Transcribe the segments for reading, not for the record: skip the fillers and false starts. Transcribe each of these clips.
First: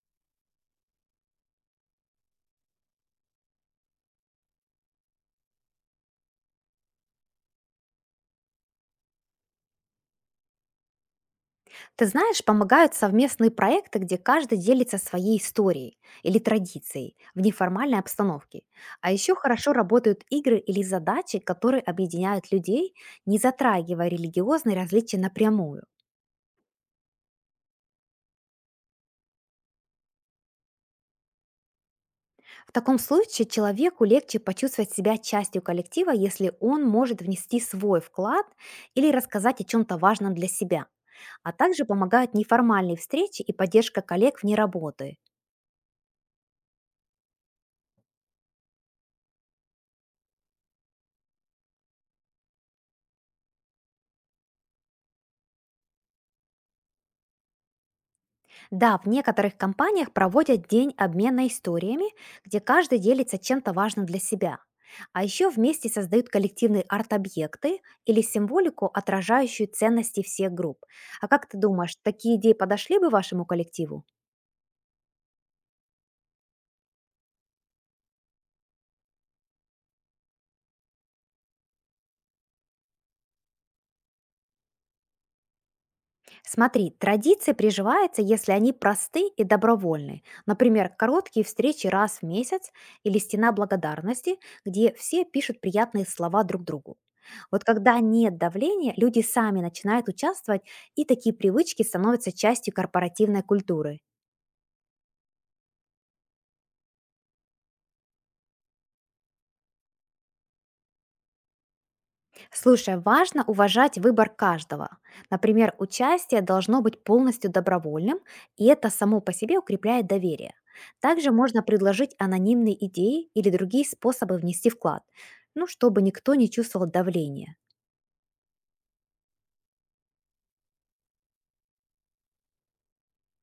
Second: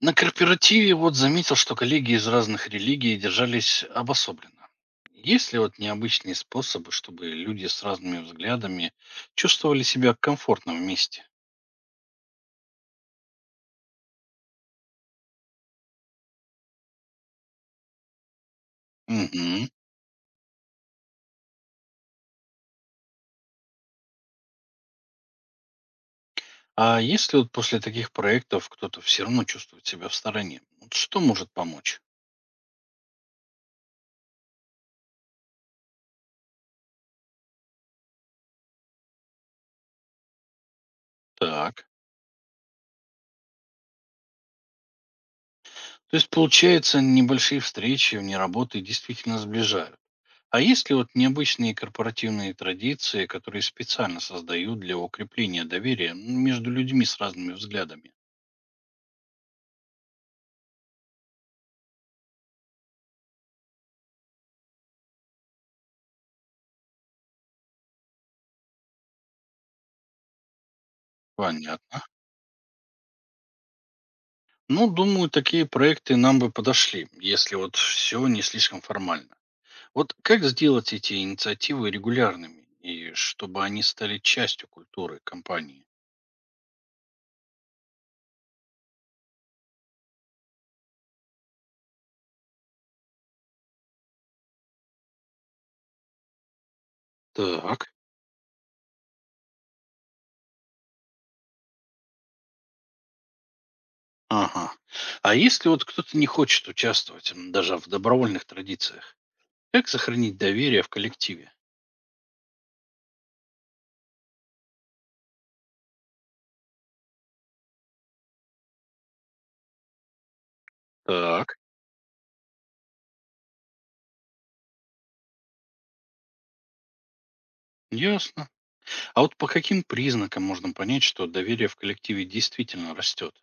На корпоративе вот заметил, что коллеги из разных религий держались обособленно. Есть ли вот необычные способы, чтобы люди с разными взглядами чувствовали себя комфортно вместе? Ты знаешь, помогают совместные проекты, где каждый делится своей историей или традицией в неформальной обстановке. А еще Мгм. хорошо работают игры или задачи, которые объединяют людей, не затрагивая религиозные различия напрямую. А если вот после таких проектов кто-то все равно чувствует себя в стороне, вот что может помочь? В таком случае человеку легче почувствовать себя частью коллектива, если он может внести свой вклад или рассказать о чем-то важном для себя. А также Так. помогают неформальные встречи и поддержка коллег вне работы. То есть, получается, небольшие встречи вне работы действительно сближают. А есть ли вот необычные корпоративные традиции, которые специально создают для укрепления доверия, между людьми с разными взглядами? Да, в некоторых компаниях проводят день обмена историями, где каждый делится чем-то важным для себя. А еще вместе создают коллективные арт-объекты или символику, отражающую ценности всех групп. А как ты думаешь, Понятно. такие идеи подошли бы вашему коллективу? Ну, думаю, такие проекты нам бы подошли, если вот все не слишком формально. Вот как сделать эти инициативы регулярными и чтобы они стали частью культуры компании? Смотри, традиции приживаются, если они просты и добровольны. Например, короткие встречи раз в месяц или стена благодарности, где все пишут приятные слова друг другу. Вот Так. когда нет давления, люди сами начинают участвовать, и такие привычки становятся частью корпоративной культуры. Ага. А если вот кто-то не хочет участвовать, даже в добровольных традициях, как сохранить доверие в коллективе? Слушай, важно уважать выбор каждого. Например, участие должно быть полностью добровольным, и это само по себе укрепляет доверие. Также Так. можно предложить анонимные идеи или другие способы внести вклад, ну, чтобы никто не чувствовал давления. Ясно. А вот по каким признакам можно понять, что доверие в коллективе действительно растет?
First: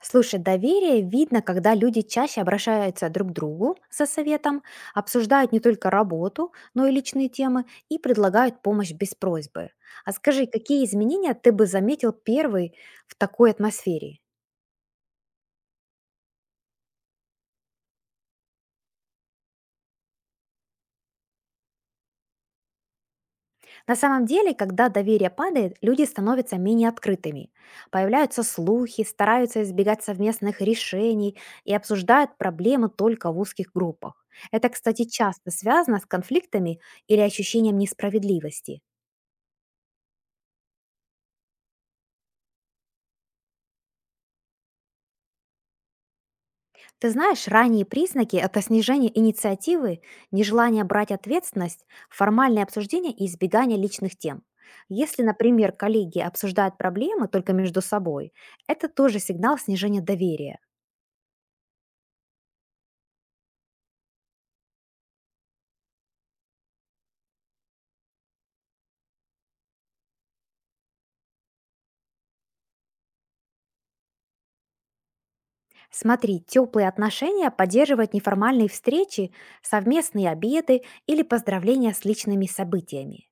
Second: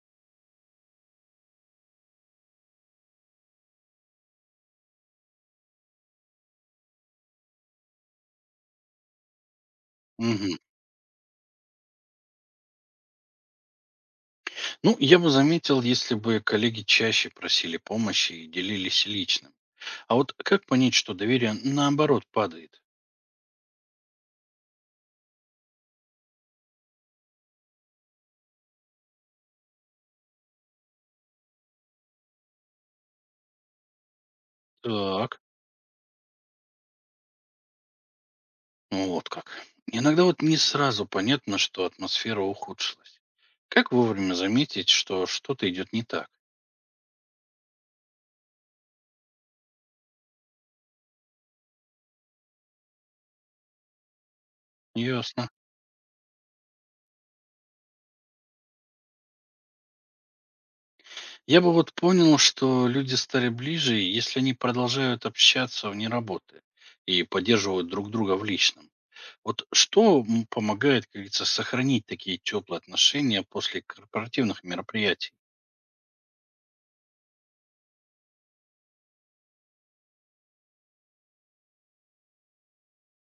Слушай, доверие видно, когда люди чаще обращаются друг к другу за советом, обсуждают не только работу, но и личные темы и предлагают помощь без просьбы. А скажи, Мгм. какие изменения ты бы заметил первый в такой атмосфере? Ну, я бы заметил, если бы коллеги чаще просили помощи и делились личным. А вот как понять, что доверие наоборот падает? На самом деле, когда доверие падает, люди становятся менее открытыми. Появляются слухи, стараются избегать совместных решений и обсуждают проблемы только в узких группах. Это, кстати, Так, часто связано с конфликтами или ощущением несправедливости. вот как. Иногда вот не сразу понятно, что атмосфера ухудшилась. Как вовремя заметить, что что-то идет не так? Ты знаешь, ранние признаки — это снижение инициативы, нежелание брать ответственность, формальное обсуждение и избегание личных тем. Если, Ясно. например, коллеги обсуждают проблемы только между собой, это тоже сигнал снижения доверия. Я бы вот понял, что люди стали ближе, если они продолжают общаться вне работы и поддерживают друг друга в личном. Вот что помогает, как говорится, сохранить такие теплые отношения после корпоративных мероприятий? Смотри, теплые отношения поддерживают неформальные встречи, совместные обеды или поздравления с личными событиями.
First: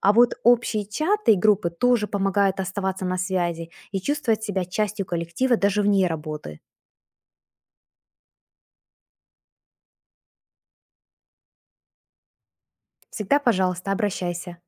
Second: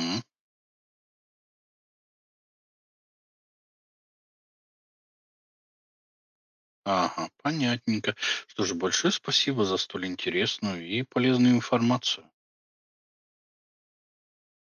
А вот общие чаты и группы тоже помогают оставаться на связи и чувствовать себя частью коллектива даже вне работы. Ага, понятненько. Что же, большое спасибо за столь интересную и полезную информацию. Всегда, пожалуйста, обращайся.